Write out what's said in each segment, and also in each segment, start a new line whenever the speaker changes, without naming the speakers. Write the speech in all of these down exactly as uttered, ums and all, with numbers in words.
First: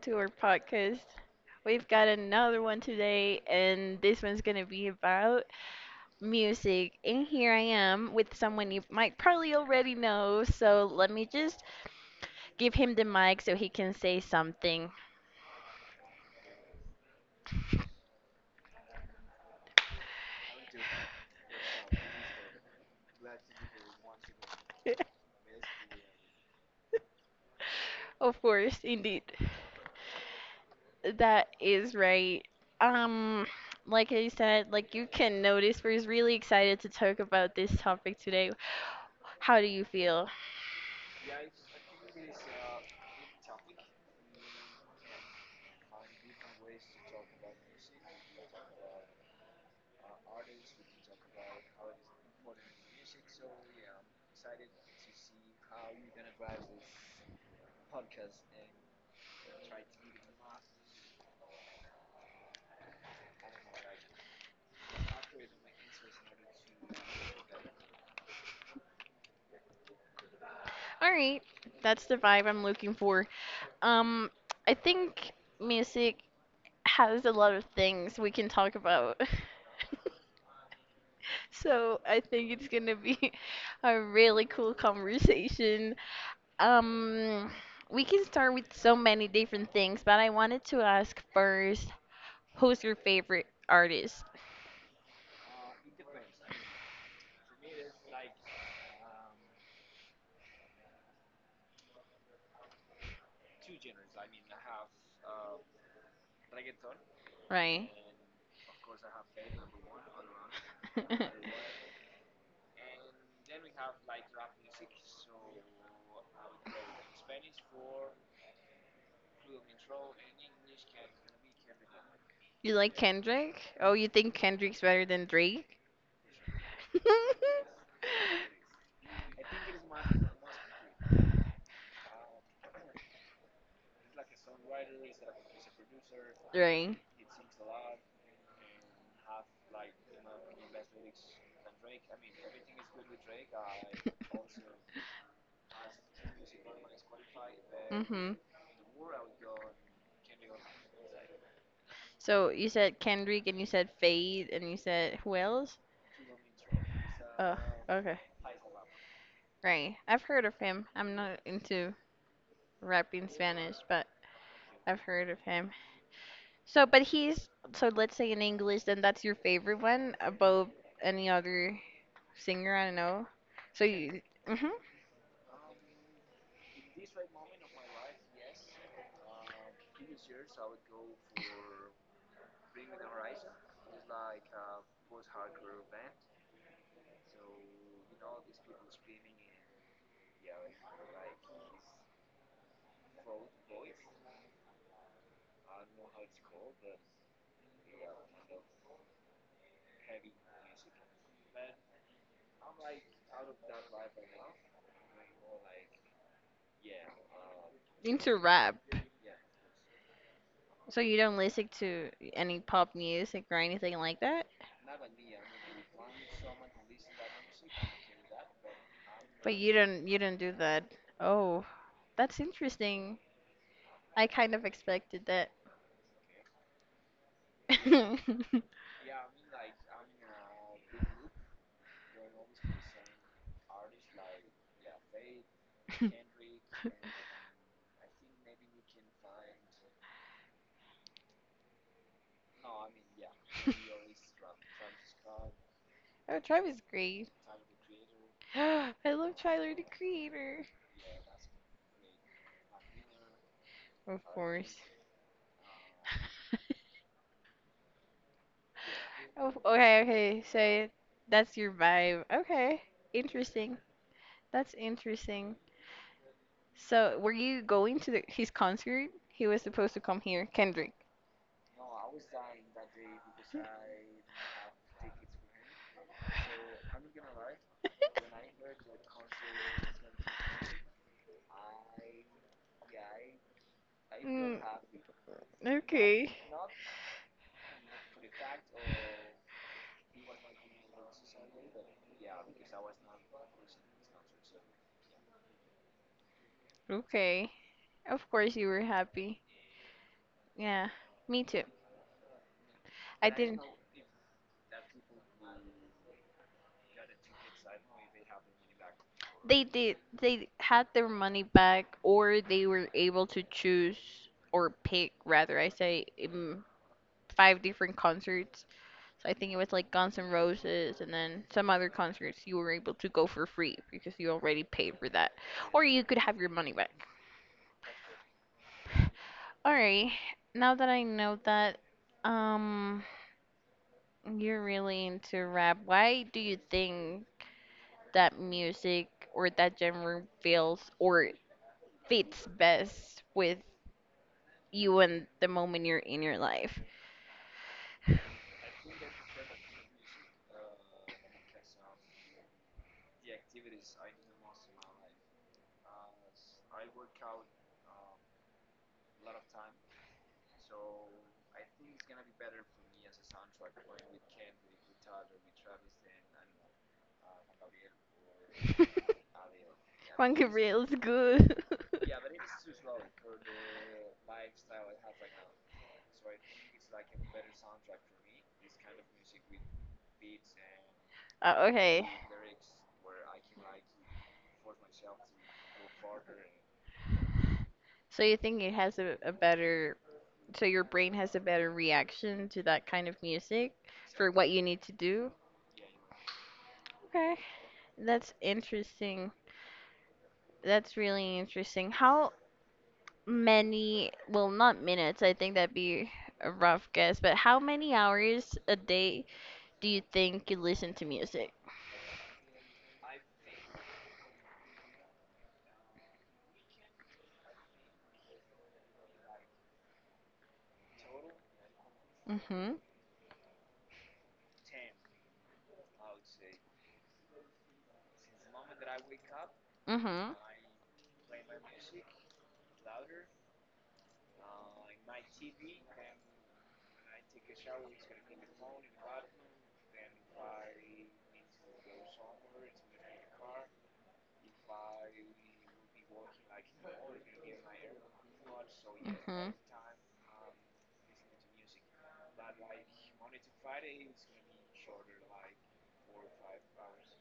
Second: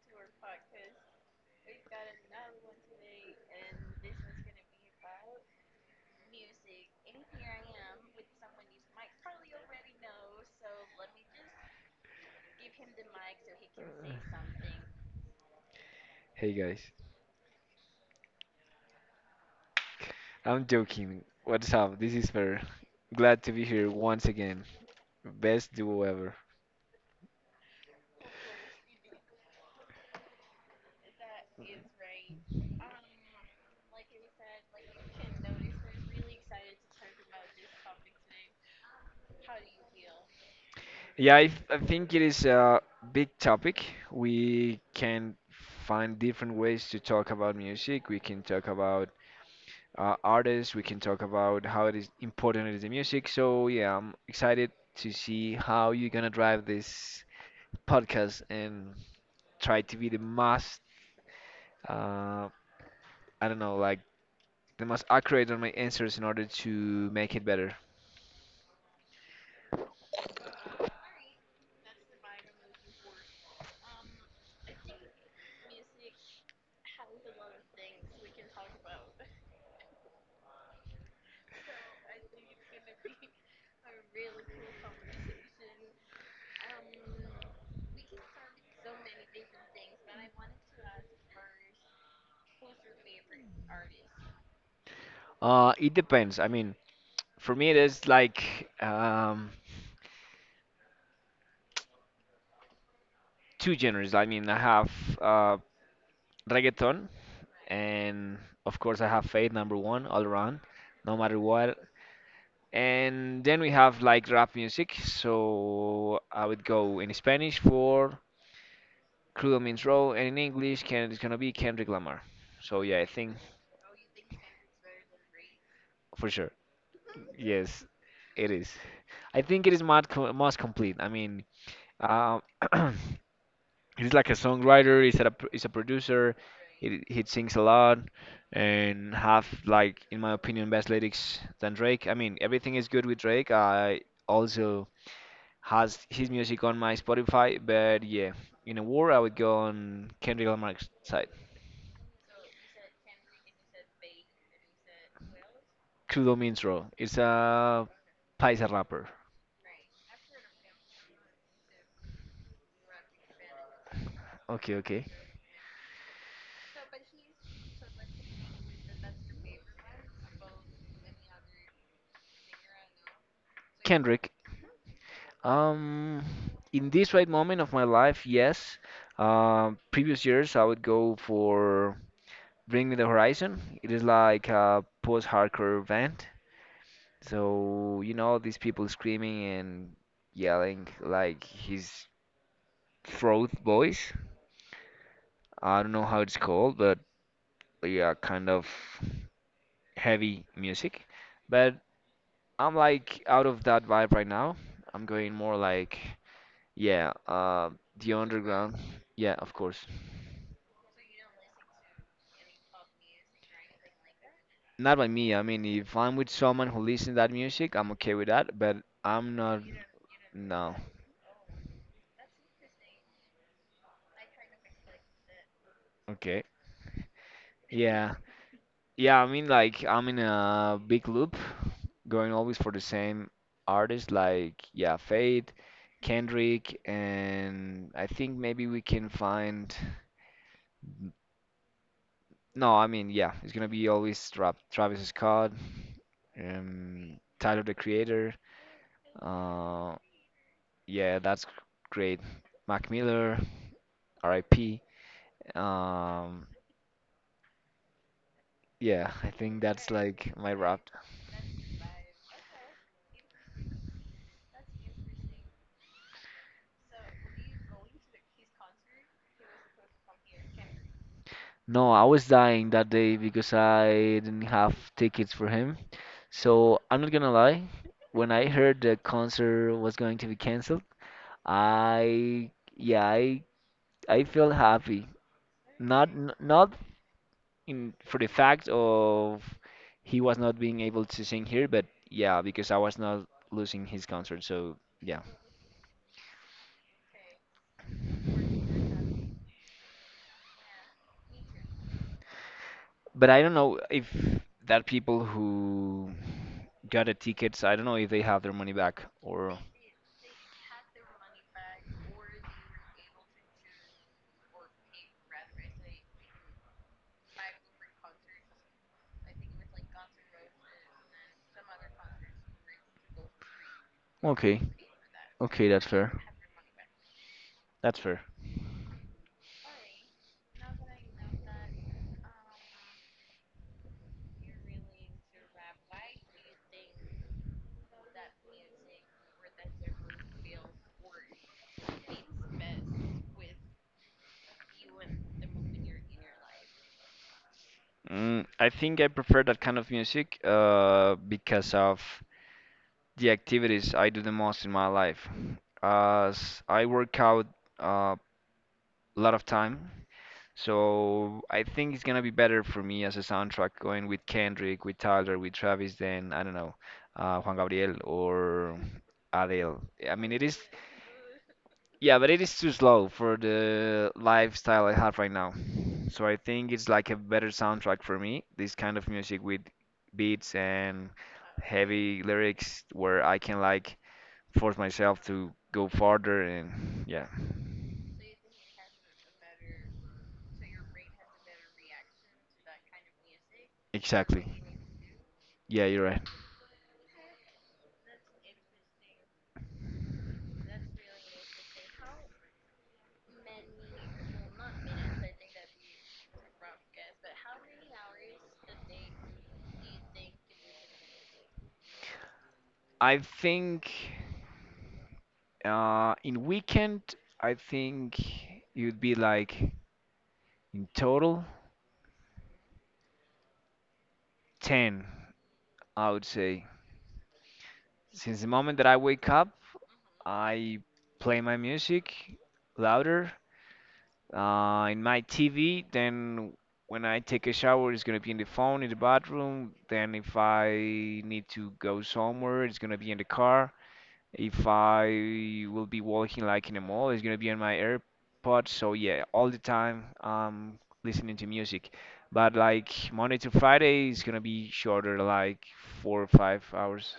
to our podcast. We've got another one today, and this one's going to be about music. And here I am with someone you might probably already know, so let me just give him the mic so he can say something.
Hey guys, I'm joking. What's up? This is Fer. Glad to be here once again. Best duo ever.
Of course, indeed. That is right. Um, like I said, like you can notice, we're really excited to talk about this topic today. How do you feel?
Yeah, I, f- I think it is a big topic. We can find different ways to talk about music. We can talk about uh, artists. We can talk about how it is important it is the music. So yeah, I'm excited to see how you're gonna drive this podcast and try to be the most uh, I don't know, like the most accurate on my answers in order to make it better?
All right, that's the vibe I'm looking for. Um, I think music has a lot of things we can talk about. So I think it's gonna be a really cool conversation. Um, we can start with so many different things, but I wanted to ask first, who's your favorite artist,
Uh, it depends. I mean, for me, it is like um, two genres. I mean, I have uh, reggaeton,
right?
and of course, I have faith number one all around, no matter what. And then we have like rap music. So I would go in Spanish for Cruel Means Raw, and in English, can it's gonna be Kendrick Lamar.
You
So
like
yeah, I think
Kendrick? Oh, you think Kendrick's better than Drake?
for sure. Yes, it is. I think it is most, co- most complete. I mean, uh, he's like a songwriter. He's a he's a producer.
Right.
He he sings a lot and have like in my opinion best lyrics than Drake. I mean, everything is good with Drake. I also has his music on my Spotify, but yeah,
Mhm.
in a war I would go on Kendrick Lamar's side.
So you said Kendrick and you said Fade and you said who else?
Kudo Mintro. It's
Oh,
a
okay.
paisa rapper.
Right. I've heard of him. I'm not into rap in Spanish, but
Okay,
I've
okay.
heard of him. So, but he's, so let's say in English, then that's your favorite one above any other singer, I don't know. So you,
Kendrick.
mhm,
Um, in this right moment of my life, yes. Um, previous years, I would go for Bring Me the Horizon. It is like a post-hardcore band, so you know these people screaming and yelling like his throat voice. I don't know how it's called, but yeah, kind of heavy music. But I'm like out of that vibe right now. I'm going more like yeah, uh, the
into
underground.
rap.
Yeah, of course.
So you don't listen to any pop music or anything like that?
Not by me. I mean, if I'm with someone who listens that music, I'm okay with that. But I'm
But
not.
you don't you don't do
No.
that. Oh, that's interesting. I kind of expected that.
Okay. Yeah. Yeah. I mean, like I'm in a big loop, going always for the same artists. Like yeah, Fate, Kendrick, and I think maybe we can find. No, I mean yeah, it's gonna be always Tra Travis Scott,
Oh, Travis
um,
great.
Tyler the Creator.
I love Tyler the
Uh,
Creator.
yeah, that's great. Mac Miller,
Of course.
R I P. Um, yeah, I
Oh,
think that's
okay,
like
okay.
my wrap.
So that's your vibe. Okay. Interesting. That's interesting. So, were you going to the, his concert? He was supposed to come here, Kendrick.
No, I was dying that day because I didn't have tickets for him. So I'm not gonna lie, when I heard the concert was going to be canceled, I yeah, I I feel
Mm,
happy. Not
okay.
n- not in for the fact of he was not being able to sing here, but yeah, because I was not losing his concert. So yeah.
Okay. Of course you were happy. Yeah, me too.
But
I
I don't
didn't.
know if that people who got the tickets, I don't know if they have their money back or.
They did. They had their money back, or they were able to choose, or pick, rather, I say, um, five different concerts. So I think it was like Guns N' Roses, and then some other concerts you were able to go for free because you
Okay,
already paid for that,
okay,
or
that's
you
fair.
could have your money back.
That's fair.
All right. Now that I know that, um, you're really into rap. Why do you think that music or that genre feels or fits best with you and the moment you're in your life.
Mm, I think I prefer that kind of music uh, because of the activities I do the most in my life. As I work out uh, a lot of time, so I think it's gonna be better for me as a soundtrack going with Kendrick, with Tyler, with Travis. Then I don't know, uh, Juan Gabriel or Adele. I mean,
Juan
it is,
Gabriel is good.
yeah, but it is too slow for the lifestyle I have right now. So I think it's like a better soundtrack for me, this kind of music with beats and
Uh, okay.
heavy lyrics where I can like force myself to go farther and yeah,
So you think it has a, a better, so your brain has a better reaction to that kind of music for
exactly.
what you need to do?
Yeah, you're right.
Okay. That's interesting. That's really interesting. How many, well, not minutes, I think that'd be a rough guess, but how many hours a day do you think you listen to music?
I think. Uh, in weekend, I think it would be like in total
Mm-hmm.
ten, I would say. Since the moment that I wake up,
Mm-hmm.
I play my music louder uh, in my T V. Then when I take a shower, it's gonna be in the phone in the bathroom. Then if I need to go somewhere, it's gonna be in the car. If I will be walking like in a mall, it's gonna be on my AirPods. So yeah, all
Mhm.
the time I'm listening to music. But like Monday to Friday is gonna be shorter, like four or five hours.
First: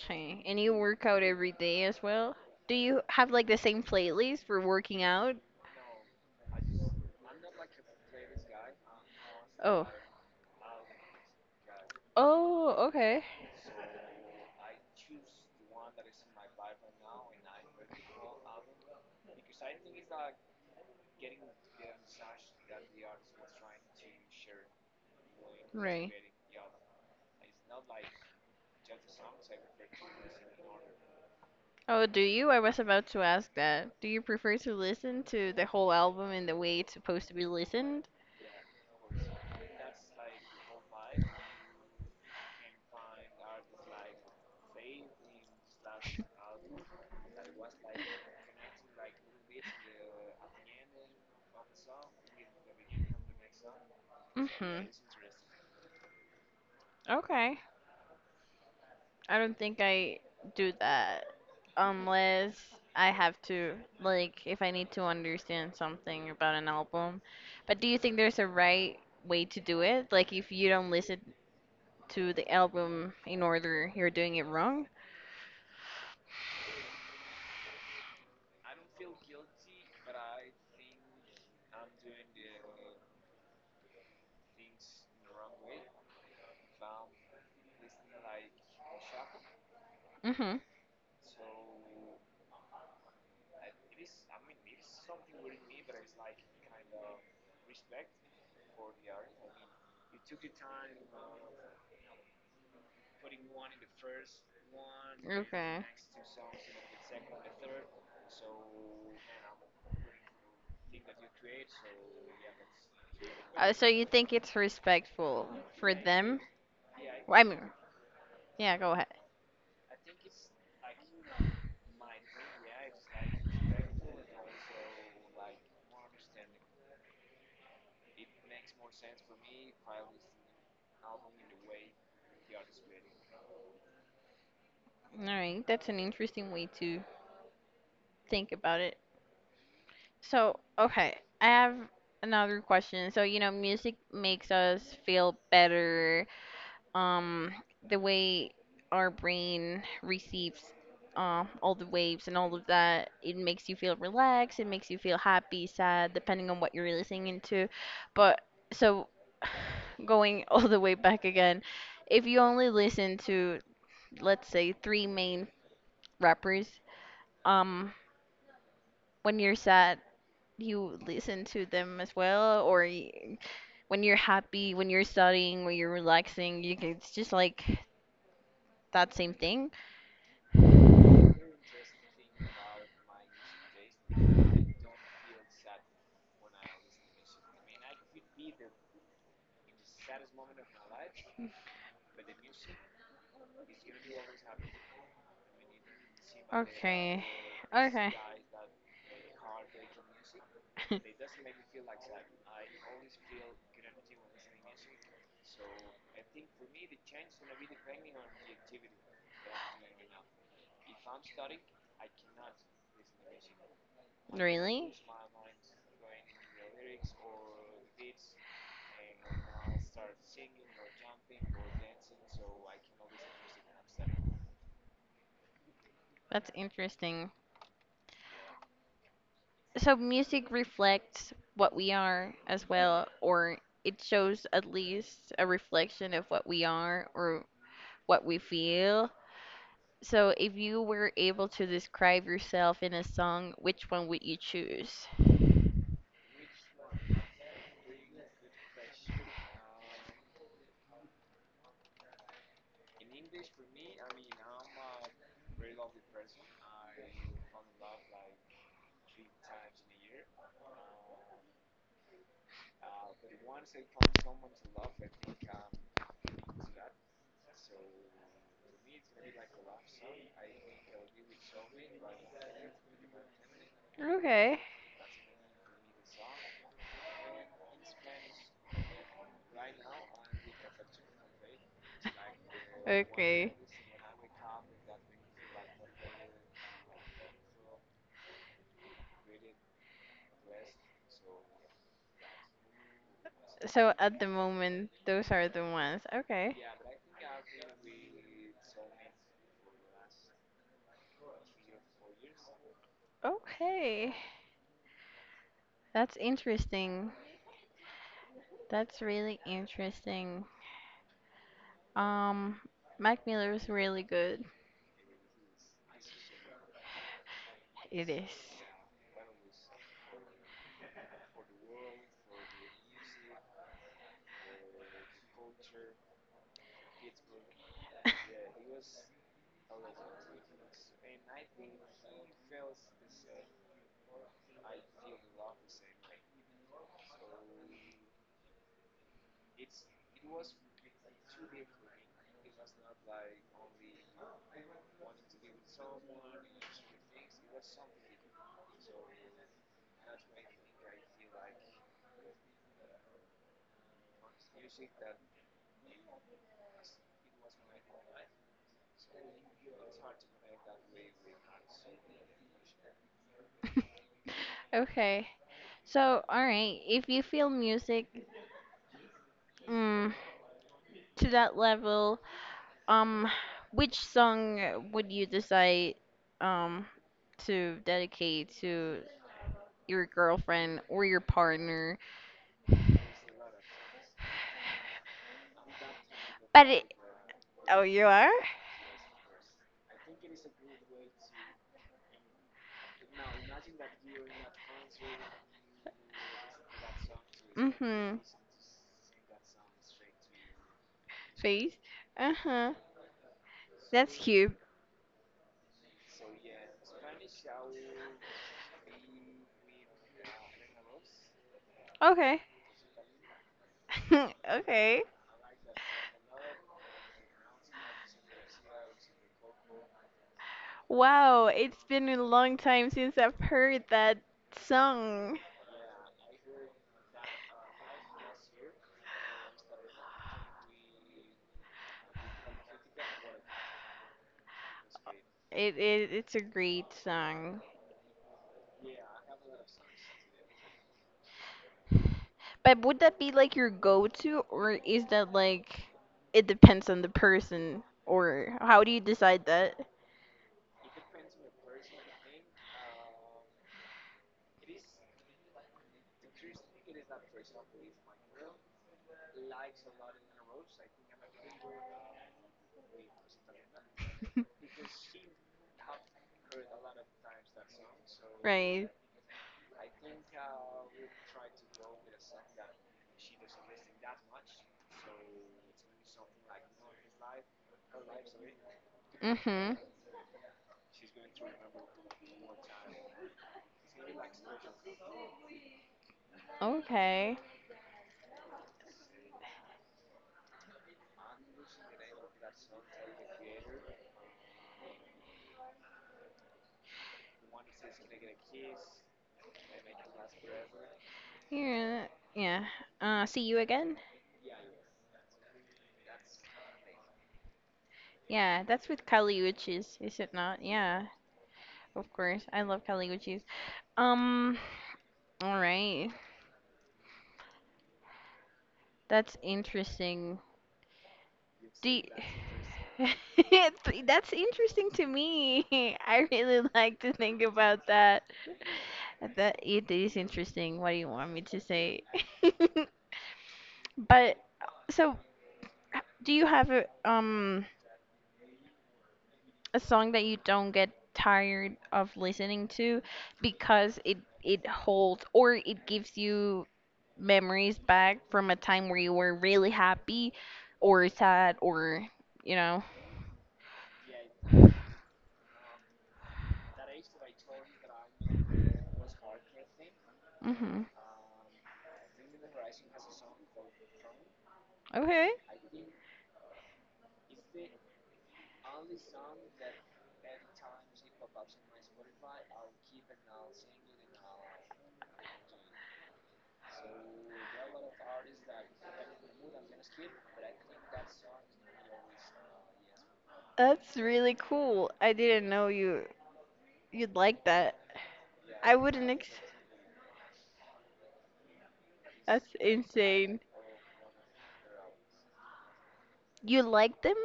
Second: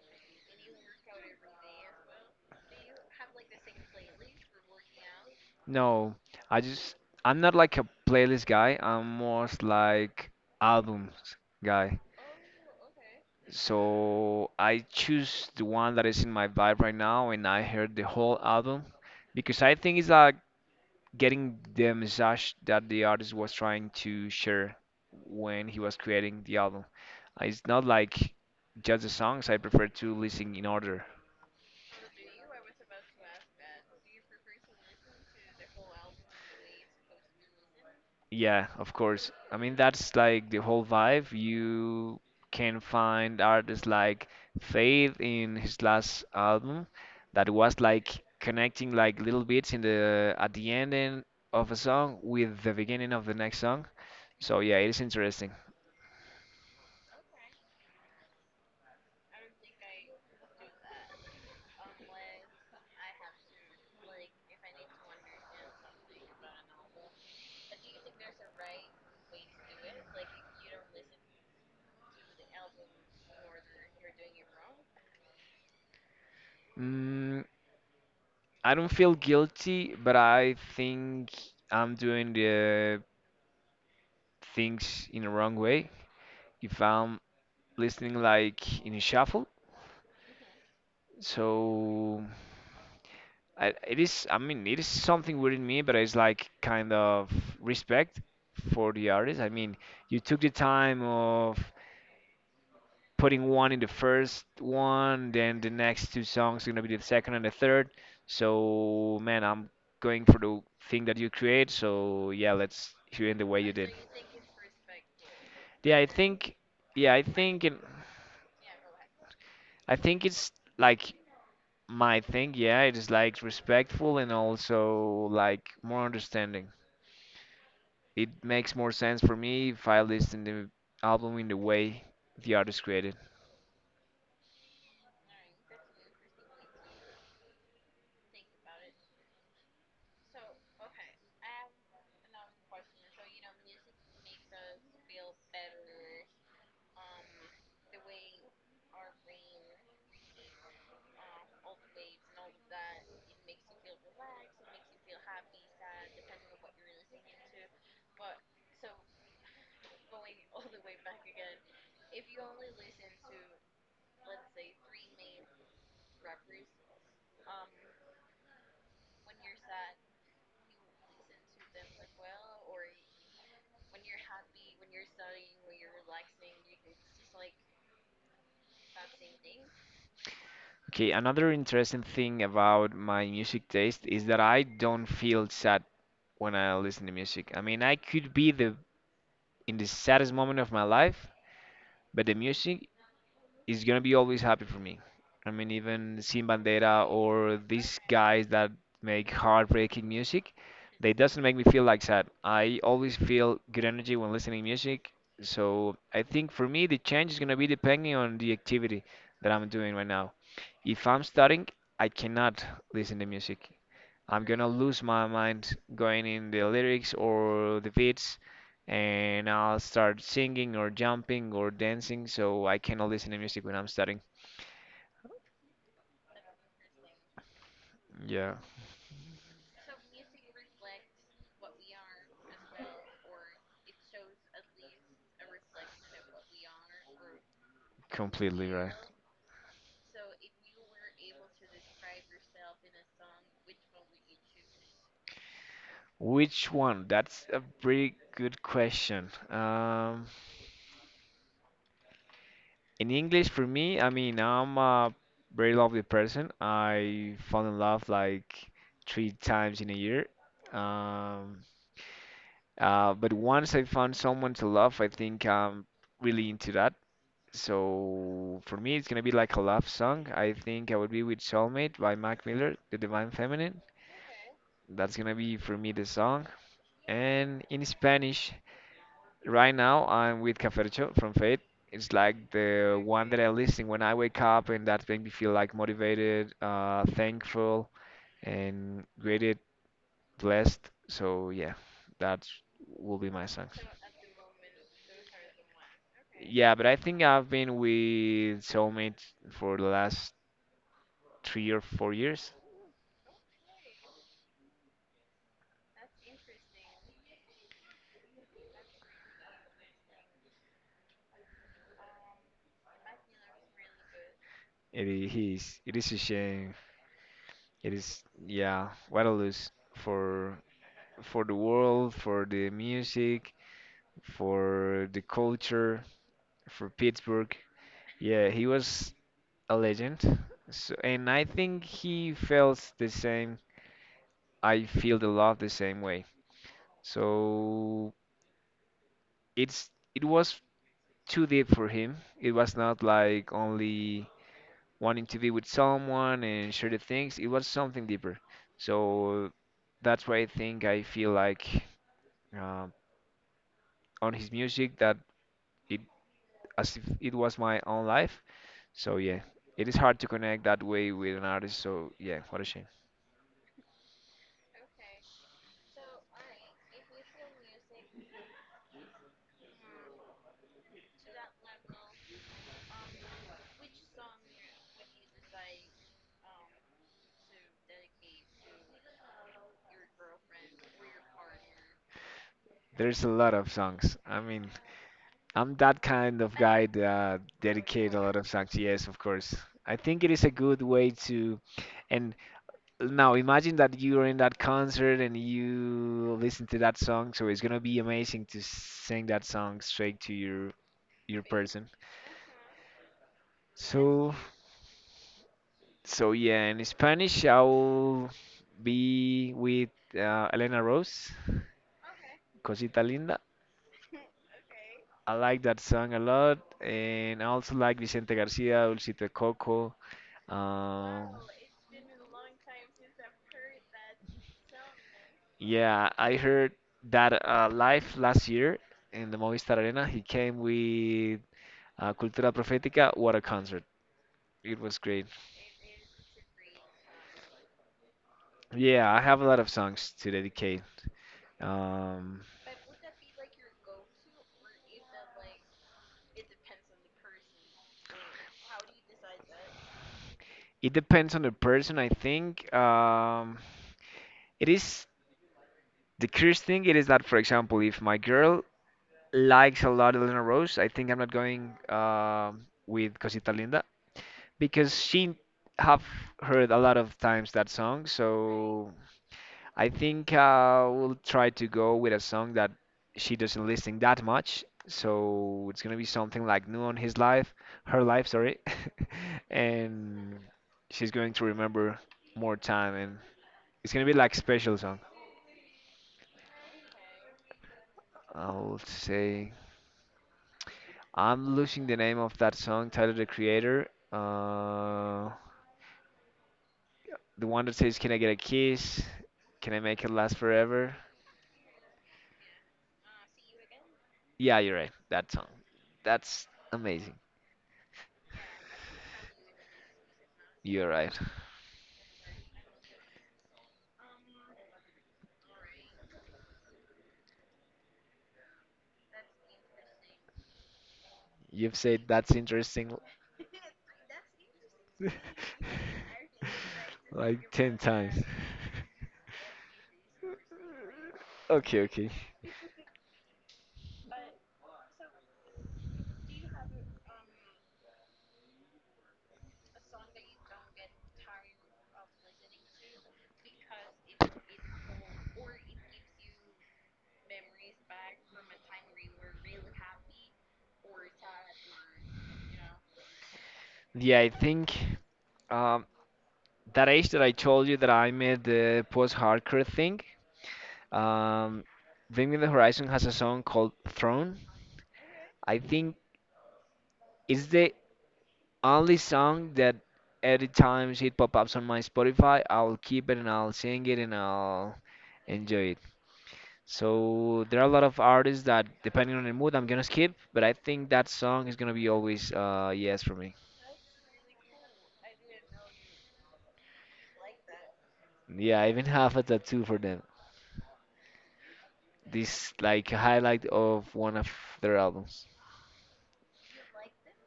Okay. And you work out every day as well? Do you have like the same playlist for working out?
No, I just I'm not like a playlist guy. I'm more
Oh.
like albums guy.
Oh, okay.
So I choose the one that is in my vibe right now, and I heard the whole album because I think it's like getting the message that the artist was trying to share when he was
Right.
creating the album. Uh, It's not like just the songs, I prefer to listen in order.
Oh, do you? I was about to ask that. Do you prefer to listen to the whole album in the way it's supposed to be listened?
Yeah, of course. I mean, that's like the whole vibe. You can find artists like Faith in his last album that was like connecting like little bits in the at the ending of a song with the beginning of the next song. So yeah, it
Mhm.
is interesting.
Okay. I don't think I do that unless I have to, like, if I need to understand something about an album. But do you think there's a right way to do it? Like, if you don't listen to the album in order, you're doing it wrong?
Mm, I don't feel guilty, but I think I'm doing the things in the wrong way if I'm listening like in a shuffle.
Mm-hmm.
So I, it is, I mean, it is something within me, but it's like kind of respect for the artist. I mean, you took the time of putting one in the first one, then the
Okay.
next two songs are gonna be the second and the third. So man, I'm going for the thing that you create. So yeah, let's hear in the way
Uh,
you
so
did.
you think it's respectful for
Yeah, I
them?
think yeah, I
Well, I mean,
think it,
yeah, go ahead.
I think it's like my thing. Yeah, it is like respectful and also like more understanding. It makes more sense for me if I listen the album in the way the artist created.
All right, that's an interesting way to think about it. So, okay, I have another question. So, you know, music makes us feel better. Um, the way our brain receives, uh, all the waves and all of that, it makes you feel relaxed, it makes you feel happy, sad, depending on what you're listening into. But so, going all the way back again, if you only listen to, let's say, three main rappers, um, when you're sad you listen to them as well, or y- when you're happy, when you're studying, when you're relaxing, you can, it's just like that same thing.
Okay, another interesting thing about my music taste is that I don't feel sad when I listen to music. I mean, I could be the in the saddest moment of my life, but the music is gonna be always happy for me. I mean, even Sin Bandera
Okay.
or these
Okay.
guys that make heartbreaking music, they doesn't make me feel like sad. I always feel good energy when listening music. So I think for me, the change is gonna be depending on the activity that I'm doing right now. If I'm studying, I cannot listen to music. I'm gonna
Really?
lose my mind going in the lyrics or the beats, and I'll start singing or jumping or dancing, so I cannot listen to music when I'm studying.
That's interesting.
Yeah,
So music reflects what we are as well, or it shows at least a reflection of what we are or what we
completely right.
feel. So, if you were able to describe yourself in a song, which one would you choose?
Which one? That's a pretty good question. Um, in English, for me, I mean, I'm a very lovely person. I fall in love like three times in a year. Um, Uh, but once I found someone to love, I think I'm really into that. So for me, it's gonna be like a love song. I think I would be with Soulmate by Mac Miller, The Divine Feminine.
Okay.
That's gonna be for me the song. And in Spanish, right now I'm with Cafercho from Fate. It's like the one that I
Okay.
listen when I wake up, and that makes me feel like motivated, uh, thankful, and great. Blessed. So yeah, that will be my songs.
So at the moment, those are the ones. Okay.
Yeah, but I think I've been with Soulmate for the last three or four years.
Okay. That's interesting. That's really interesting. Um, Mac Miller is really good.
It is, he is- it is a shame. It is,
It
yeah, what a
is.
lose for for the world, for the music, for the culture, for Pittsburgh. Yeah, he was a legend. So, and I think he feels the same. I feel the love the same way. So it's it was too deep for him. It was not like only wanting to be with someone and share the things. It was something deeper. So that's why I think I feel like uh, on his music that it as if it was my own life. So yeah, it is hard to connect that way with an artist. So yeah, what a shame.
Okay. So, all right. If you feel music, mm, to that level, um, which song would you decide um to dedicate to your girlfriend or your partner?
There's a lot of songs. I mean, I'm that kind of
But
guy
it,
that
oh, you
dedicate a
are?
lot of songs. Yes, of course. I think it is a good way to, and now imagine that you're in that concert and you listen to that song. So it's gonna be
Mm-hmm.
amazing to sing that song straight to your your
Face.
person.
Uh-huh. That's
So
cute.
so yeah, in Spanish I'll be with uh, Elena Rose,
Okay.
Cosita Linda.
Okay.
I like that song a lot, and I also like Vicente Garcia, Dulcito Coco. Um,
Wow, it's been a long time since I've heard that song.
Yeah, I heard that uh, live last year in the Movistar Arena, he came with uh, Cultura Profética. What a concert! It was great.
It, it it's a great song.
Yeah, I have a lot of songs to dedicate. Um,
But would that be like your go-to, or is that like it depends on the person, or how do you decide that?
it depends on the person, I think. Um, it is the curious thing. It is that, for example, if my girl likes a lot of Lena Rose, I think I'm not going um with Cosita Linda because she have heard a lot of times that song,
Right.
so. I think I will try to go with a song that she doesn't listen that much. So it's gonna be something like new on his life, her life, sorry.
Mm-hmm.
And she's going to remember more time and it's gonna be like special song.
Okay.
I'll say I'm losing the name of that song, Tyler the Creator. Uh, the one that says, "Can I get a kiss? Can I make it last forever?"
Yeah. Yeah. Uh, see you again?
Yeah, you're right. That song. That's amazing.
Yeah, that's with Kaliuchis, is it not?
You're
Yeah,
right.
of course. I love Kaliuchis. Um, all right. That's interesting.
You've said
Do
that's interesting
y- That's interesting to me. I really like to
like
think
ten
about
times.
that. That it is interesting. What do you want me to
Okay,
say?
okay.
But so, h- do you have a um a song that you don't get tired of listening to because it it holds or it gives you memories back from a time where you were really happy or sad or you know?
Yeah, I think um, that age that I told you that I made the post-hardcore thing,
Hmm.
um, Bring Me the Horizon has a song called Throne.
Okay.
I think it's the only song that every time it pop ups on my Spotify, I'll keep it and I'll sing it and I'll enjoy it. So there are a lot of artists that, depending on the mood, I'm gonna skip. But I think that song is gonna be always uh yes for me.
That's really cool. I didn't know you you'd like that.
Yeah, I
I
even
wouldn't
have a
ex
tattoo for them. This
That's
like
insane.
highlight of one of their albums.
You like them?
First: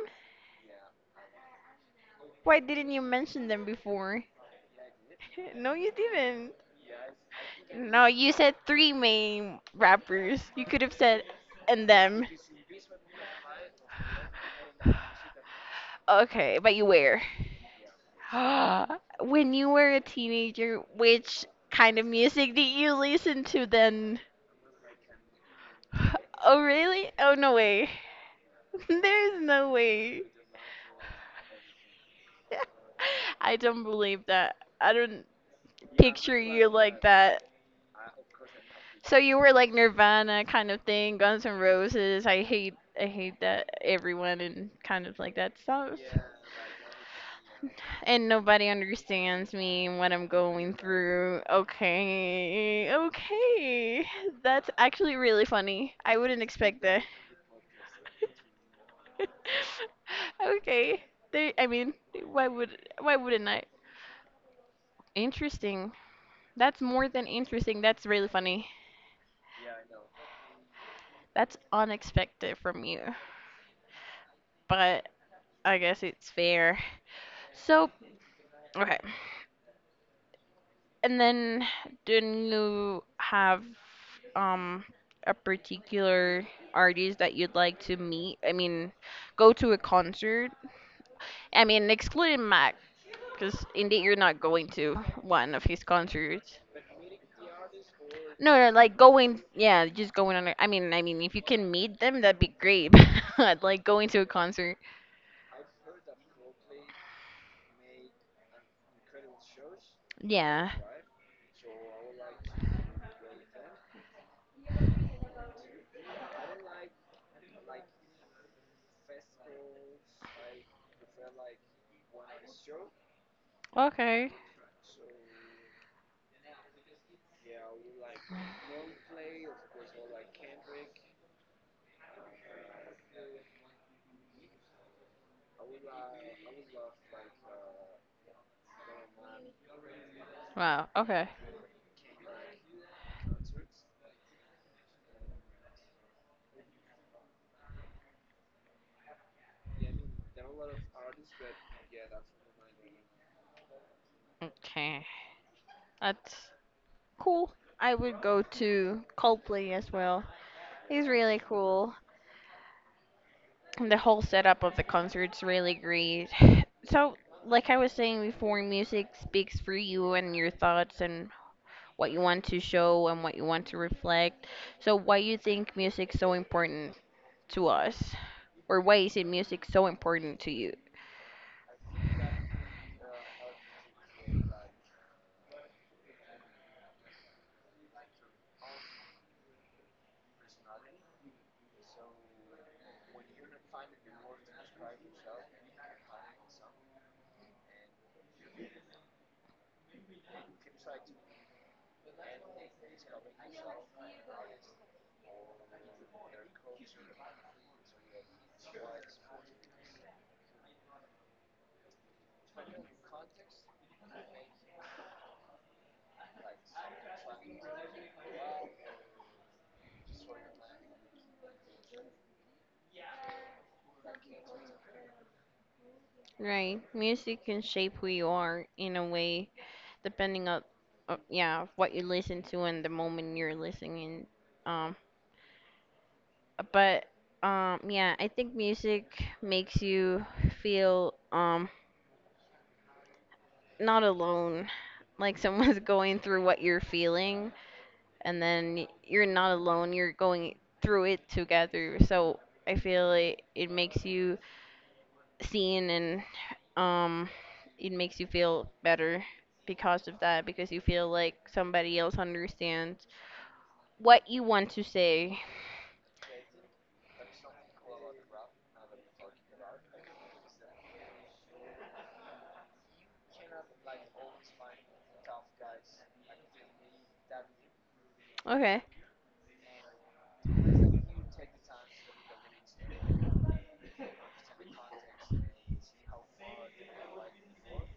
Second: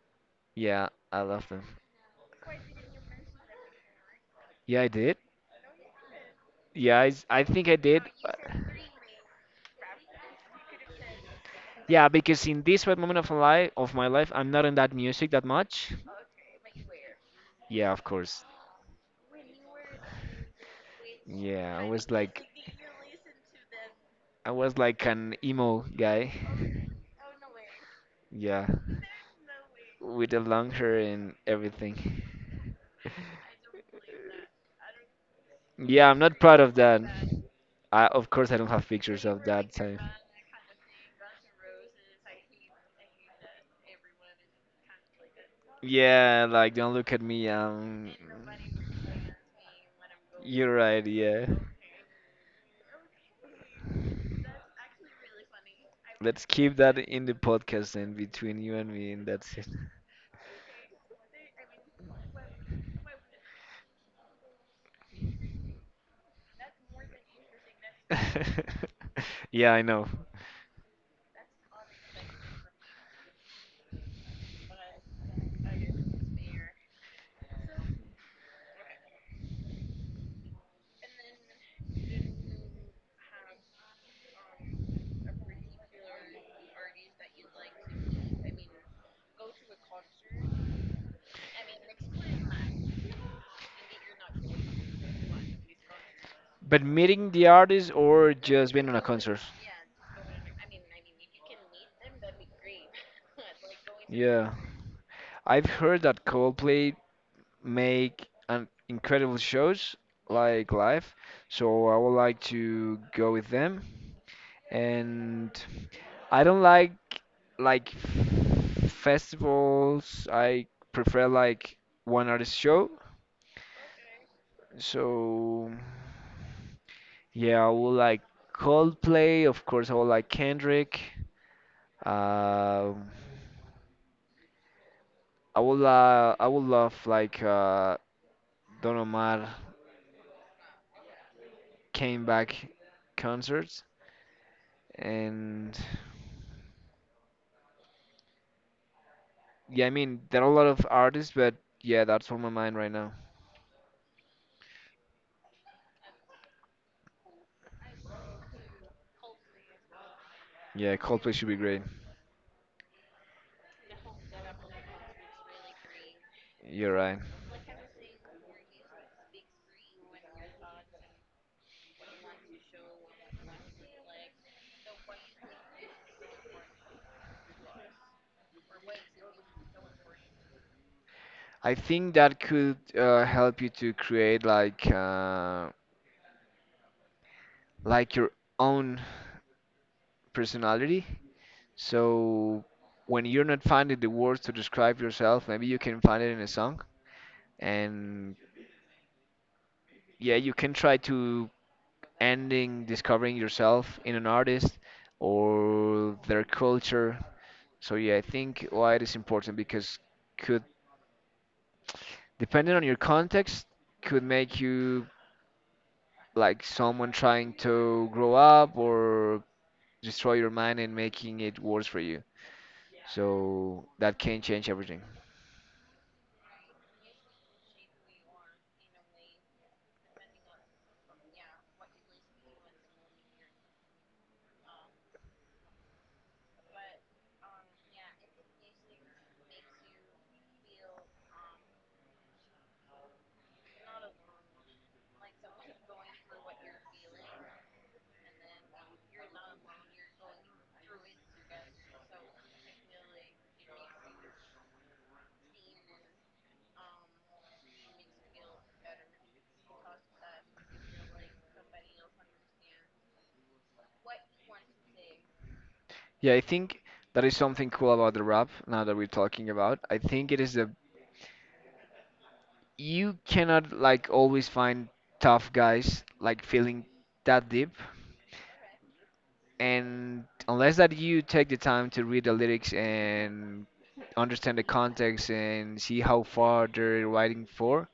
Yeah, I love them.
Why didn't you mention them before?
Yeah, I did.
No, you didn't.
Yeah, I, s- I think I did.
No, you
uh,
said three main rappers. You could have said and
Yeah,
them.
because in this right moment of life of my life, I'm not in that music that much.
Okay, but you were.
Yeah, of course.
When you were a teenager, which
Yeah, I
kind of
was like
music did you listen to then?
I was like an emo guy.
Oh, really? Oh, no way.
Yeah.
There's no way.
With the long hair and everything.
I don't believe that. I don't
Yeah, I'm
picture
not proud
you
of
like
that.
that.
I, of course, I don't have
So
pictures
you
of
were like
that time.
Nirvana kind of thing, Guns N' Roses. I hate I hate that everyone and kind of like that stuff.
Yeah, like don't look at me. Um,
And nobody understands me and what I'm going
you're right.
through.
Yeah,
Okay, okay. That's actually really funny. I wouldn't
let's keep
expect
that
that.
in the podcast and between you and me, and that's it.
Okay. They, I mean, why would why wouldn't I? Interesting. That's more than interesting. That's really funny.
Yeah, I know.
That's unexpected from you. But I guess it's fair. So, okay. And then, do you have um a particular artist that you'd like to meet? I mean, go to a concert. I mean, excluding Mac, because indeed you're not going to one of his concerts.
But meeting the artist or
No, no,
just being
like
on a
going,
concert?
yeah, just going on. a- I mean, I mean, if you can meet them, that'd be great. But like going to a
Yeah,
concert.
I've heard that Coldplay make an incredible shows
Yeah.
like live. So I would like to go with them. And I don't like like f- festivals. I prefer like one artist show.
Okay.
So yeah, I would like Coldplay. Of course, I would like Kendrick. Um, I would uh, I would love like uh, Don Omar
Wow. Okay.
came back concerts. And yeah, I mean, there are a lot of artists, but yeah, that's on my mind right now.
Okay. That's cool. I would go to Coldplay as well.
Yeah,
He's
Coldplay
really
should be great.
cool. The whole setup of the concert's really great.
You're
So,
right.
like I was saying before, music speaks for you and your thoughts and what you want to show and what you want to reflect. So, why you think music's so important to us? Or why is it music so important to you?
I think that could uh, help you to create like uh, like your own personality. So when you're not finding the words to describe yourself, maybe you can find it in a song. And yeah, you can try to ending discovering yourself in an artist or their culture. So yeah, I think why it is important because could depending on your context could make you like someone trying to grow up or destroy your mind and making it worse for you. So that can change everything.
Right. Music can shape who you are in a way, depending on, uh, yeah, what you listen to and the moment you're listening, um, but um yeah I think music makes you feel, um not alone, like someone's going through what you're feeling, and then you're not alone, you're going through it together, so I feel like it makes you seen, and um it makes you feel better because of that, because you feel like somebody else understands what you want to say.
Yeah, I think that is something cool about the rap now that we're talking about. I think it is the you cannot like always find tough guys like feeling that deep,
Okay.
and unless that you take the time to read the lyrics and understand the context and see how far they're writing for,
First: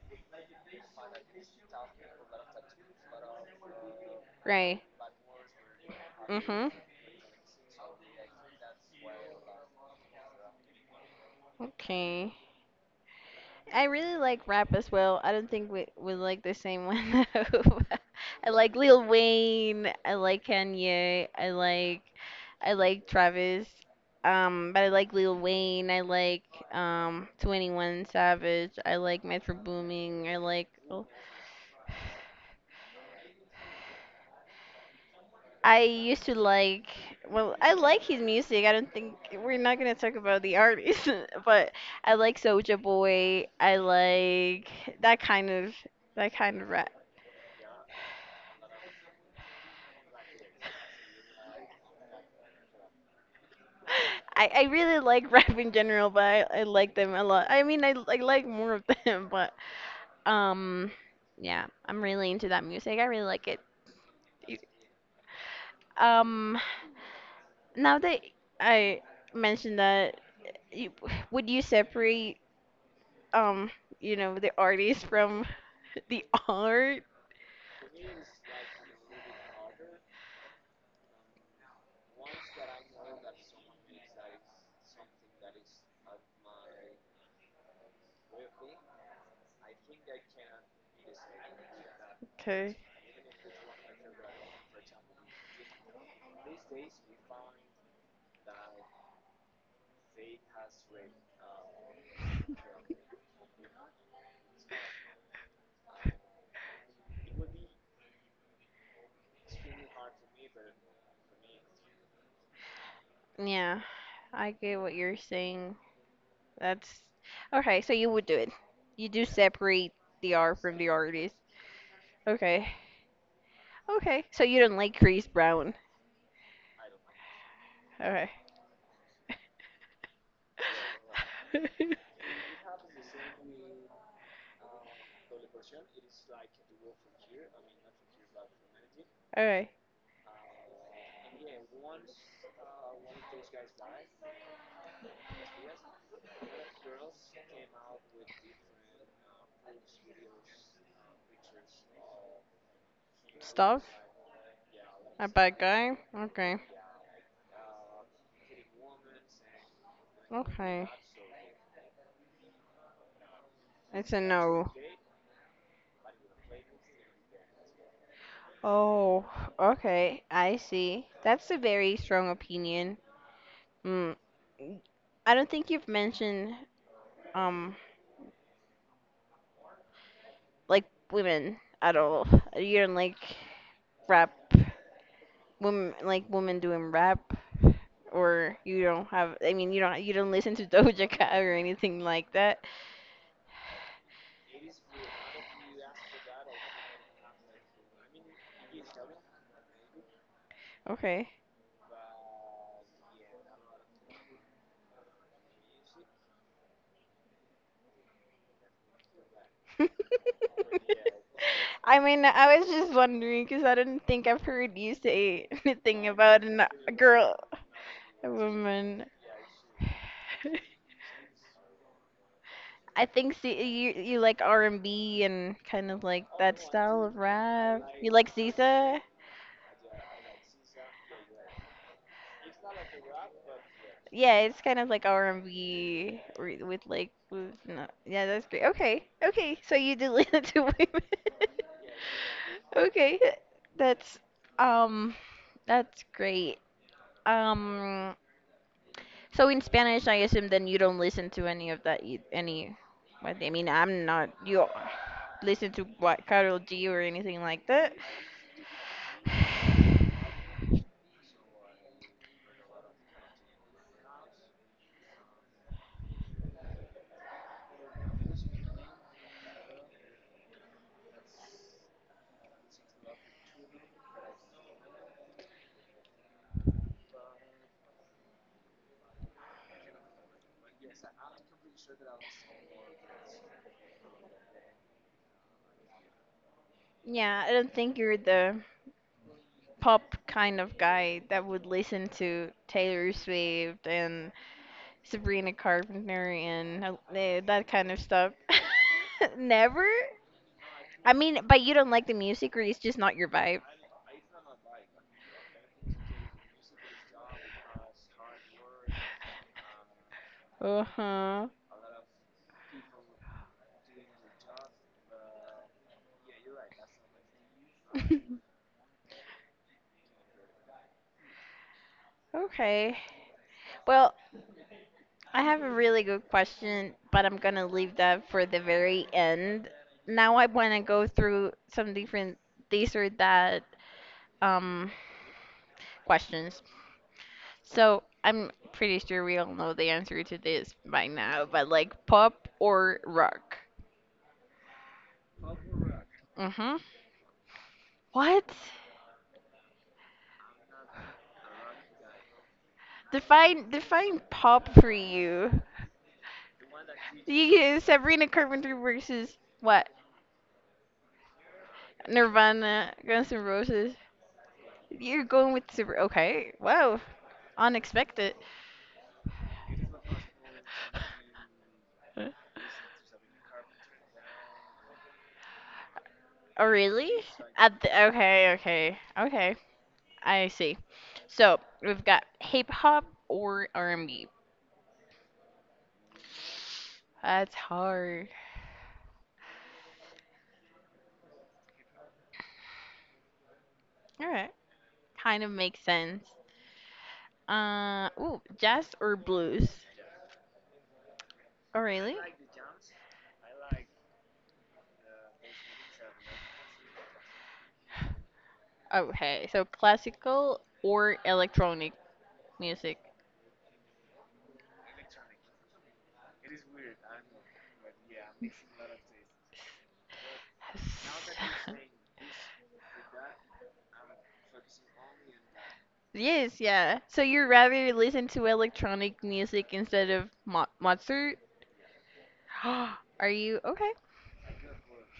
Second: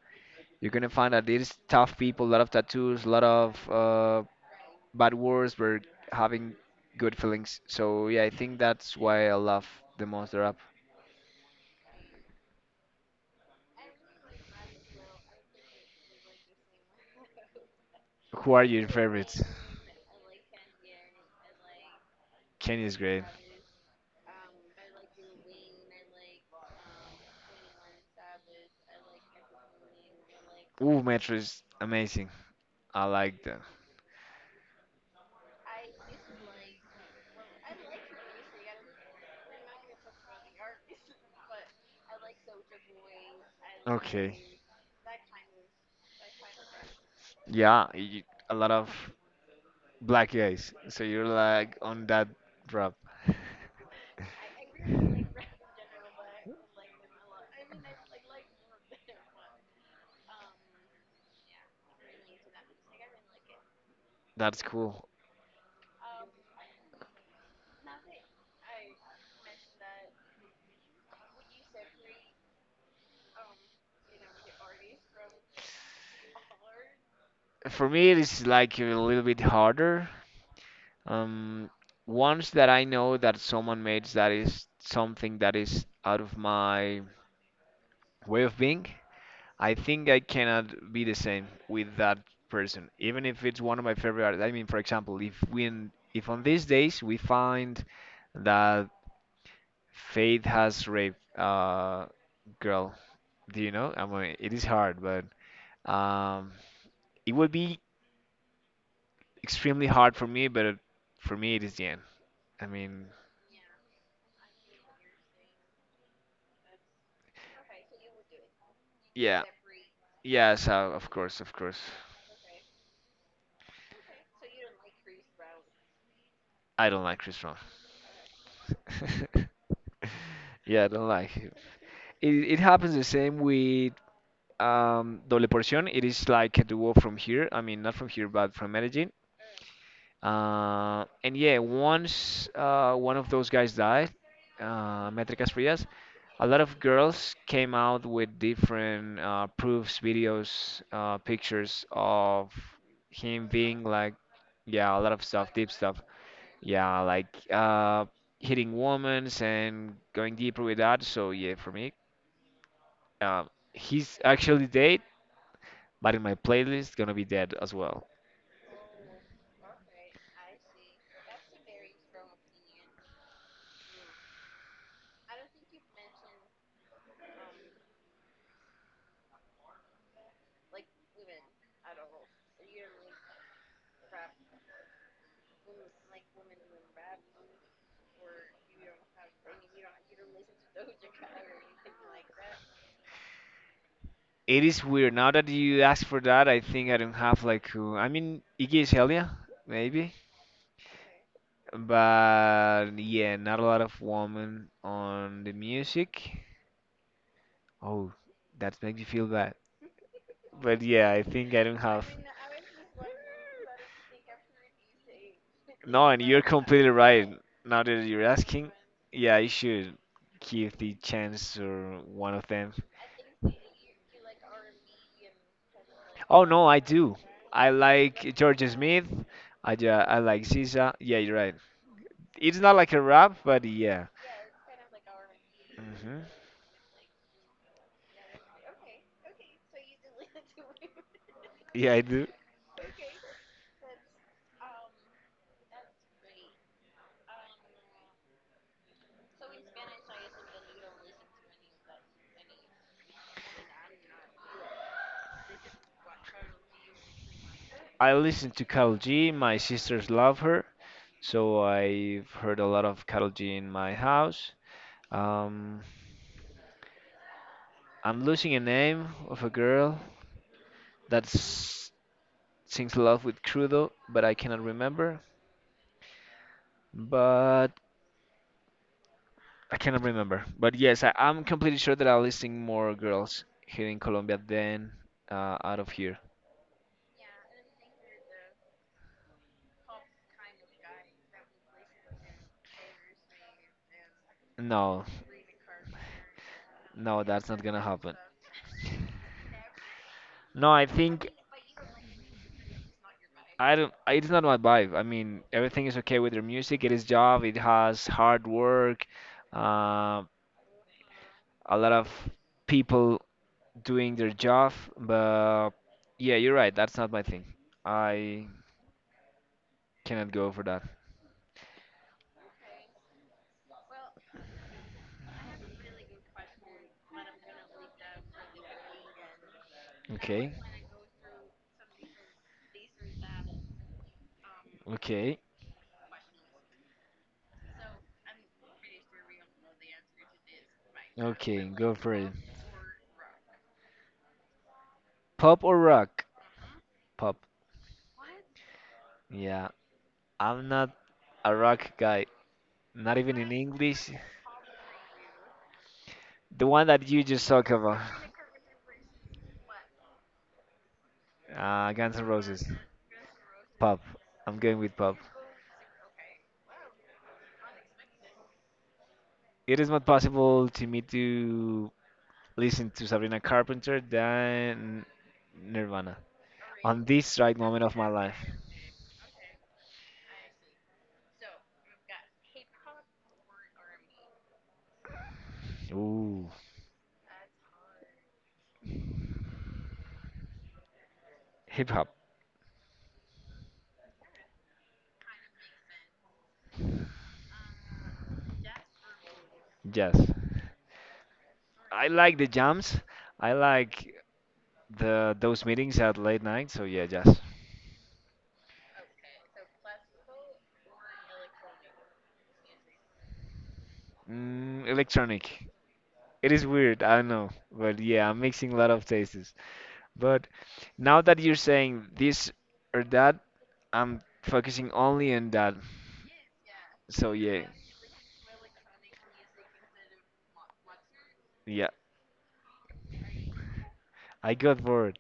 you're gonna find that these tough people, a lot of tattoos, a lot of uh,
Right.
bad words, were having
Mhm.
good feelings. So yeah, I think that's why I love the most the rap.
Okay. I really like rap as well. I don't think we we like the same one though. I
Who are
like
your
Lil
favorites?
Wayne. I like Kanye. I like I
Kenny is
like
great.
Travis. Um, but I like Lil Wayne. I like um twenty-one Savage. I like Metro Booming. I like
Ooh,
oh,
Metro is amazing. I like them.
I used to like, well, I like his music. I don't think we're not gonna talk about the artist, but I like Soulja Boy. I
Okay.
like that kind of that kind of rap.
Yeah, y- a lot of Black Eyes. So you're like on that drop.
I, I really like rap in general, but I, I like them a lot. I mean, I, I like more of them, but um, yeah, I'm really into that music. I really like it. You-
That's cool.
Um, Now that I mentioned that, you, would you separate, um you know the artist from the art?
For me, it's like a little bit harder. Um, Once that I know that someone makes that is something that is out of my way of being, I think I cannot be the same with that
Okay.
person, even if it's one of my favorite artists. I mean, for example, if we in, if on these days we find that Faith has raped a girl, do you know? I mean, it is hard, but Um, it would be extremely hard for me, but it- for me it is the end. I mean,
Yeah, I get what you're saying. That's okay. So you would do it. You do
yeah,
separate the
yeah.
art
So
from the
of
artist.
course, of course,
Okay. Okay. So you don't like Chris Brown.
I don't like Chris Brown.
Okay.
Yeah, I don't like him. It it happens the same with um Doble Porción. It is like a duo from here. I mean, not from here, but from Medellin.
Okay.
Uh, and yeah, once uh one of those guys died, uh, Métricas Frías, a lot of girls came out with different uh, proofs, videos, uh, pictures of him being
Stuff.
like, yeah, a lot of
A
stuff,
bad
deep
guy?
stuff.
Okay.
Yeah, like uh, hitting women and going deeper with
Okay.
that. So yeah, for me, uh,
It's
he's
a
actually
no.
dead, but in my playlist, gonna be dead as well.
Oh, okay. I see. That's a very strong opinion. Mm. I don't think you've mentioned um like women at all. You don't like rap women like women doing rap, or you don't have I mean, you don't you don't listen to Doja Cat or anything like that.
It is weird. Now that you ask for that, I think I don't have like who. I mean, Iggy Azalea, maybe.
Okay.
But yeah, not a lot of women on the music. Oh, that makes me feel bad. But yeah, I think I don't
I
have.
mean, I was just wondering because I don't think I've heard you say
No,
anything
and you're
about an,
completely
a
right.
girl,
Now that you're
a
asking,
woman.
yeah, I should give the chance or one of them.
I think see, you you like R and B and kind of like
Oh
that
no, I
style
do.
of
I
rap. You like
like George
SZA?
Smith. I ja I like S Z A. Yeah, you're right. It's not like a rap, but yeah.
Yeah, it's kind of like R&B
Hmm.
re- with like with no. Yeah, that's great. Okay. Okay. So you did listen to women.
Yeah, I do.
Okay. That's um that's great. Um so in Spanish I assume then you don't listen to any of that eith- any what I mean I'm not you listen to what, Karol G or anything like that.
I listen to Karol G. My sisters love her. So I've heard a lot of Karol G in my house. Um, I'm losing a name of a girl that s- sings love with Crudo, but I cannot remember. But I cannot remember. But yes, I, I'm completely sure that I'm listing more girls here in Colombia than uh, out of here.
Yeah, I don't think you're the pop kind of guy that would listen to Taylor Swift and
No,
Sabrina Carpenter and uh,
no,
eh,
that's not
that
gonna
kind of
happen.
stuff. Never?
No, I
I
think
mean, but you don't like the music or it's just not your vibe.
I don't. I- It's not my vibe. I mean, everything is okay with their music. It is job. It has hard work. Uh,
Uh-huh.
a lot of people doing their job, but yeah, you're right. That's not my thing. I cannot go for that.
Okay. Well, I have a really good question, but I'm gonna leave that for the very end. Now I
Okay.
wanna go through some different these or that um
Okay.
questions. So I'm pretty sure we all know the answer to this by now,
Okay,
but
go
like
for it.
pop or rock?
Pop or rock?
Mm-hmm.
Pop.
What?
Yeah, I'm not a rock guy. Not even in
Define
English.
define pop for you.
The one that you just talked
You
about.
Sabrina Carpenter versus what?
Uh, Guns N' Roses.
Nirvana, Guns N' Roses.
Pop. I'm going with pop.
You're going with super. Okay. Wow. Unexpected.
It is not possible to me to
Huh?
listen to Sabrina Carpenter than Nirvana.
Oh
On
really?
this right
At
moment of my
the,
life.
okay, okay, okay. I see. So we've got hip hop or R and B.
Ooh,
That's hard.
hip hop,
All right, kind of makes sense. Uh, ooh, jazz or blues?
jazz.
Oh,
I
really?
like the jams. I like the those meetings at late night. So yeah, jazz.
Okay, so classical or electronic music.
Mm, electronic. It is weird, I know, but yeah, I'm mixing a lot of tastes. But now that you're saying this or that, I'm focusing only on that.
Yes, yeah. So
So
you
yeah,
rather listen to electronic music instead of mo Mozart?
yeah,
Are you okay?
I got bored.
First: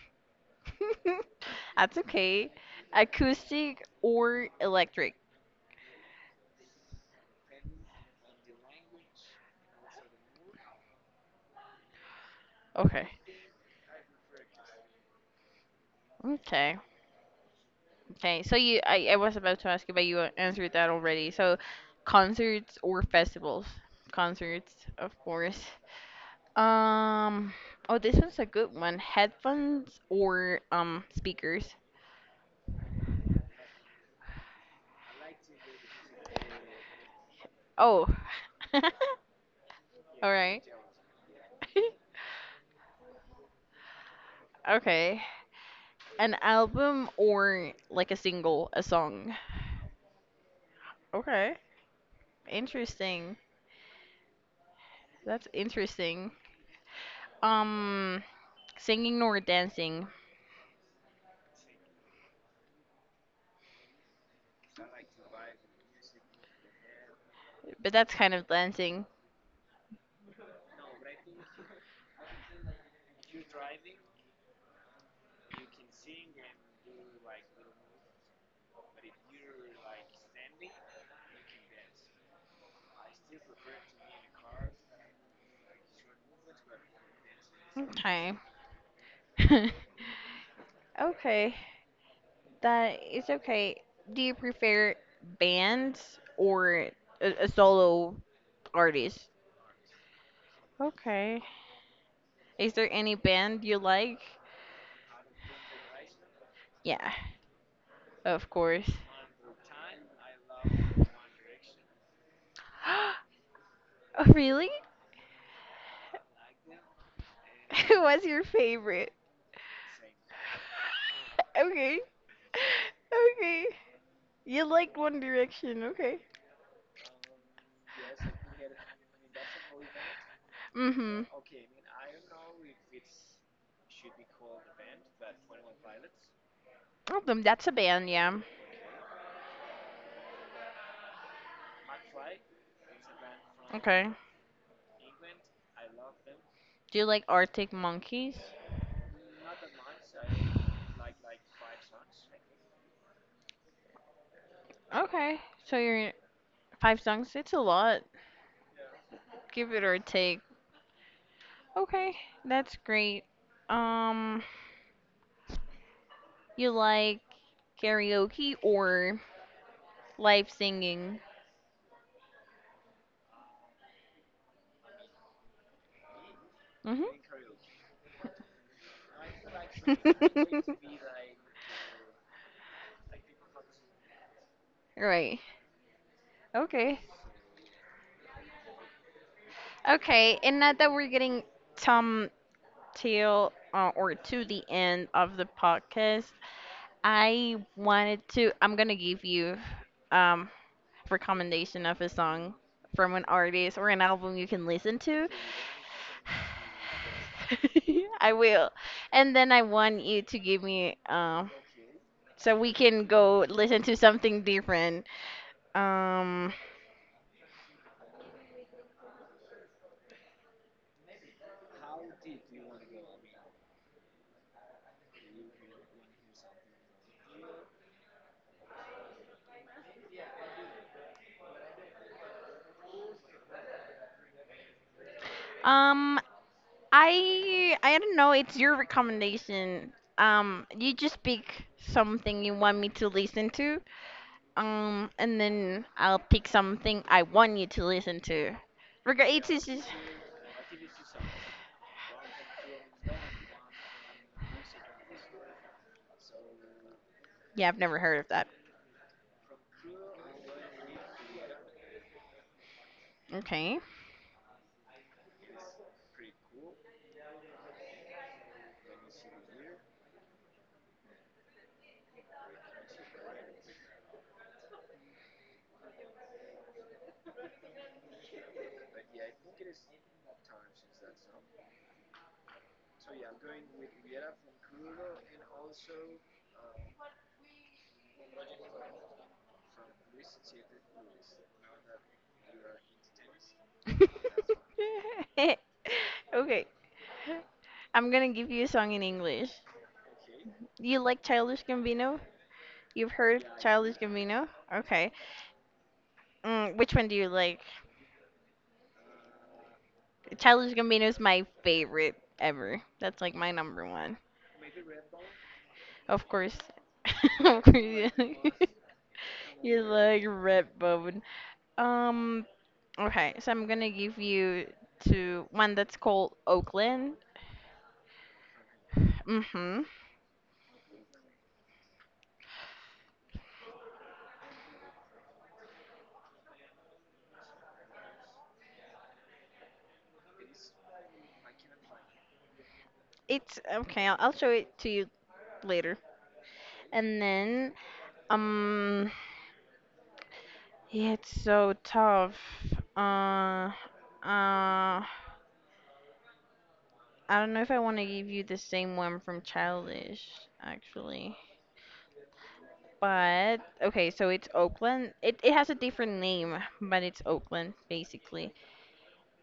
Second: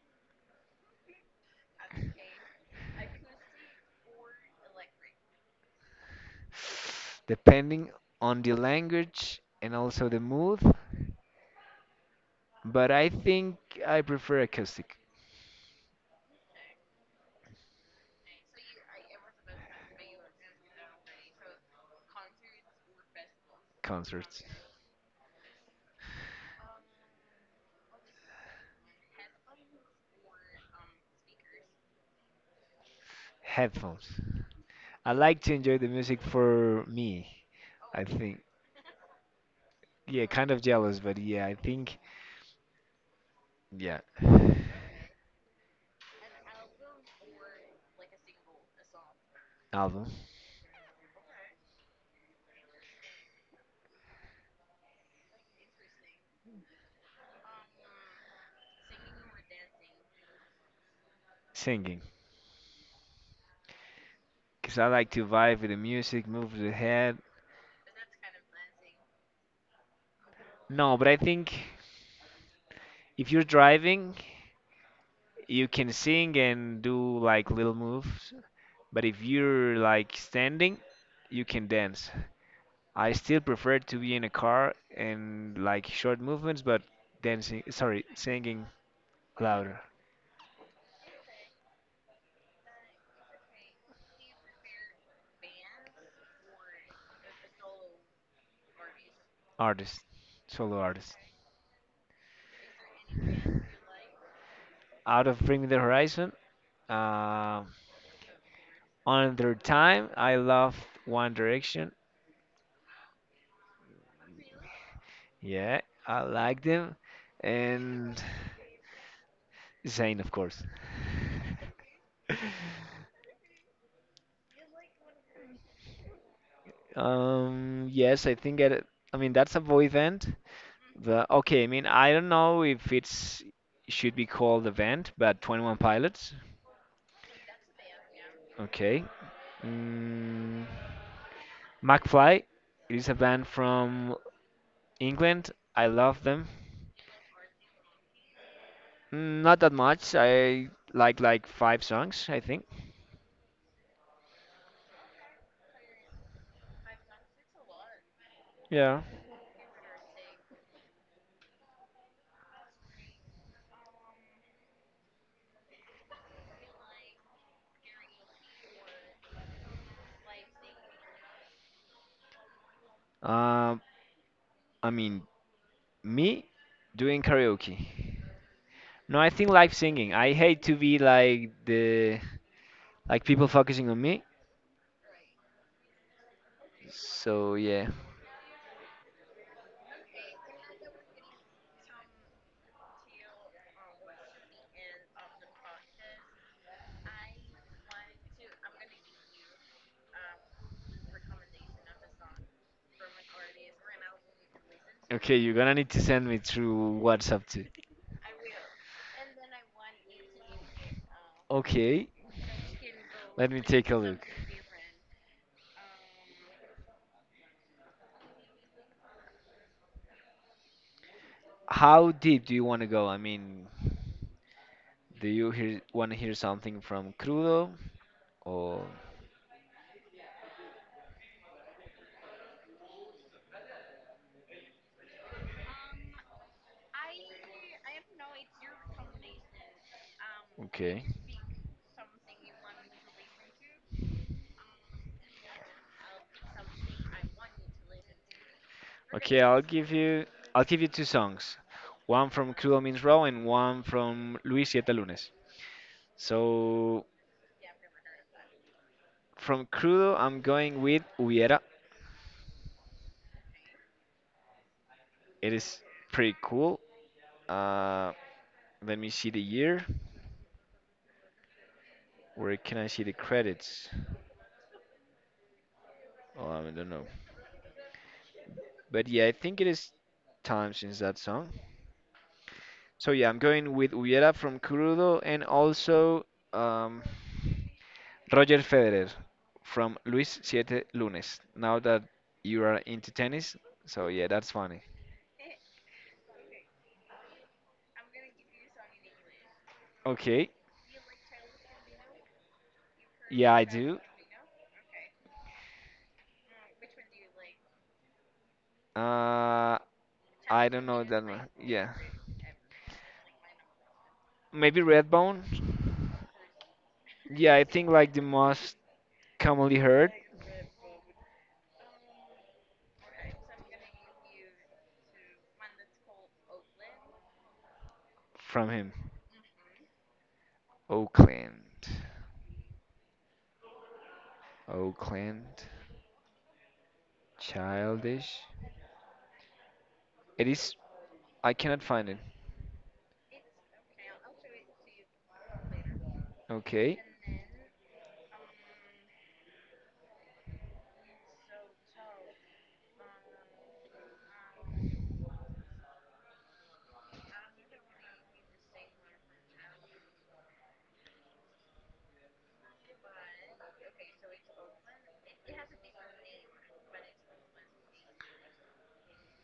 That's okay. Acoustic or electric?
Depending on the language and also the mood, but I
Okay.
think I prefer acoustic
Okay. Okay. So you, I, I was about to ask you, but you answered that already. So concerts or festivals?
concerts,
Concerts, of course. Um, oh, this one's a good one. Headphones or um speakers?
headphones. I like to enjoy the music for me. I
Oh.
think, yeah,
All
kind of
right.
jealous, but yeah, I think, yeah,
Okay. An album or like a single, a song.
album
Okay. Interesting. That's interesting. Um, singing or dancing?
singing because I like to vibe with the music, move the head.
But that's kind of dancing.
No, but I think if you're driving, you can sing and do like little moves, but if you're like standing, you can dance. I still prefer to be in a car and like short movements, but dancing, sorry,
Okay.
singing louder.
Okay. That is okay. Do you prefer bands or a, a solo artist?
Artist, solo artist.
Okay. Is there any band you like?
Out of Bring Me the Horizon,
Yeah,
uh,
of course.
on their time, I loved One Direction.
Oh, really?
Yeah, I like them. And
What's your favorite?
Zayn, of course.
Okay. Okay. You like One Direction, okay.
Um, yes, I think it, I mean, that's a boy band.
Mm-hmm.
But okay, I mean, I don't know if it's should be called the event, but twenty one Pilots.
Them, that's a band, yeah.
Okay. Mm, McFly. It is a band
Okay.
from England. I love them.
Do you like Arctic Monkeys?
Mm, not that much. I like like five songs, I think.
Okay. So you're five songs, it's a lot.
Yeah.
Give it or take. Okay, that's great. Um, you like karaoke or live singing?
Um, I mean, me
Mm-hmm.
doing karaoke. No, I think live singing. I hate to be like the like people focusing on me.
Right. Okay.
So yeah.
Okay. And now that we're getting some till uh, or to the end of the podcast, I wanted to. I'm gonna give you um recommendation of a song from an artist or an album you can listen to.
Okay, you're gonna need to send me through WhatsApp too.
I will. And then I want you to give me um
Okay,
so we can go
let me
listen
take a
to
look.
something different. Um
How deep do you want to go? I mean, do you hear, want to hear something from Crudo or
um I I don't know, it's your recommendation. Um, you
okay?
just pick something you want me to listen to. Um, and then I'll pick something I want you to listen to. Rega-
Okay,
It's
I'll
it's just
give you I'll give you two songs. One from Crudo Means Raw and one from Luis Siete Lunes. So
yeah, I've never heard of that.
from Crudo, I'm going with Hubiera.
Okay.
It is pretty cool. Uh, Let me see the year. Where can I see the credits? Oh, I don't know. But yeah, I think it is time since that song. So yeah, I'm going with Hubiera from Crudo and also um, Roger Federer from Luis Siete Lunes. Now that you are into tennis, so yeah, that's funny.
Okay. I'm gonna give you a song in English.
Okay,
You like Childish Gambino? You've heard
yeah, I do.
Childish Gambino? Okay. Mm, which one do you like?
Uh, I
Childish
don't know
Gambino is
that one.
my
Yeah,
favorite ever. That's like my number one.
maybe Redbone.
Of course.
Yeah, I
of course.
think
You
like the
like
most commonly
you
heard
like Redbone. Um. Okay. So I'm gonna give you to one that's called Oakland.
from him.
Mhm.
Oakland, Oakland, Childish. It is I cannot find it.
It's okay. I'll, I'll show it to you later.
Okay.
And then um. Yeah, it's so tough. Uh, uh, I don't know if I want to give you the same one from Childish, actually. But okay, so it's Oakland. It it has a different name, but it's Oakland basically.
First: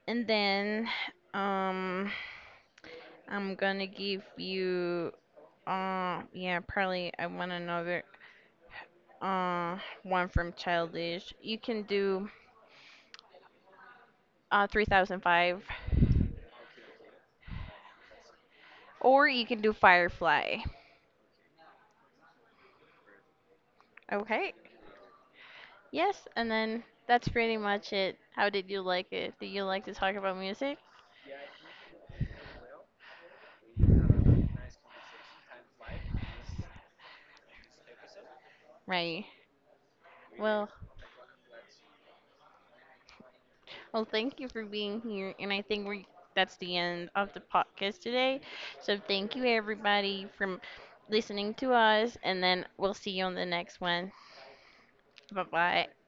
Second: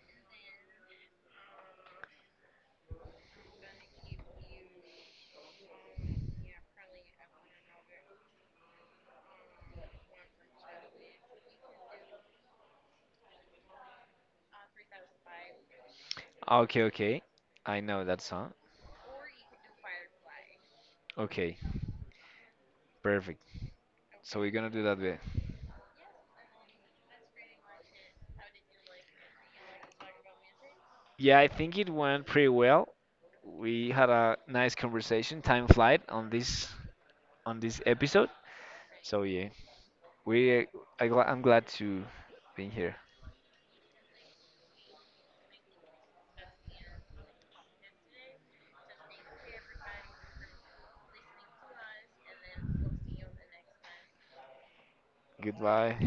And then um I'm gonna give you uh yeah, probably I want another uh one from Childish. You can do uh 3005
Ah, okay, okay. I know that song.
or you can do Firefly.
Okay, perfect. So we're
Okay.
gonna do that bit.
Yes, and then that's pretty much it. How did you like it? Do you like to talk about music?
Yeah, I think it went pretty well. We had a nice conversation, time flight on this on this episode. So
Right.
yeah,
Well,
we I, gl- I'm glad to be here.
well, thank you for being here, and I think we that's the end of the podcast today. So thank you everybody from listening to us, and then we'll see you on the next one. Bye bye.
Goodbye.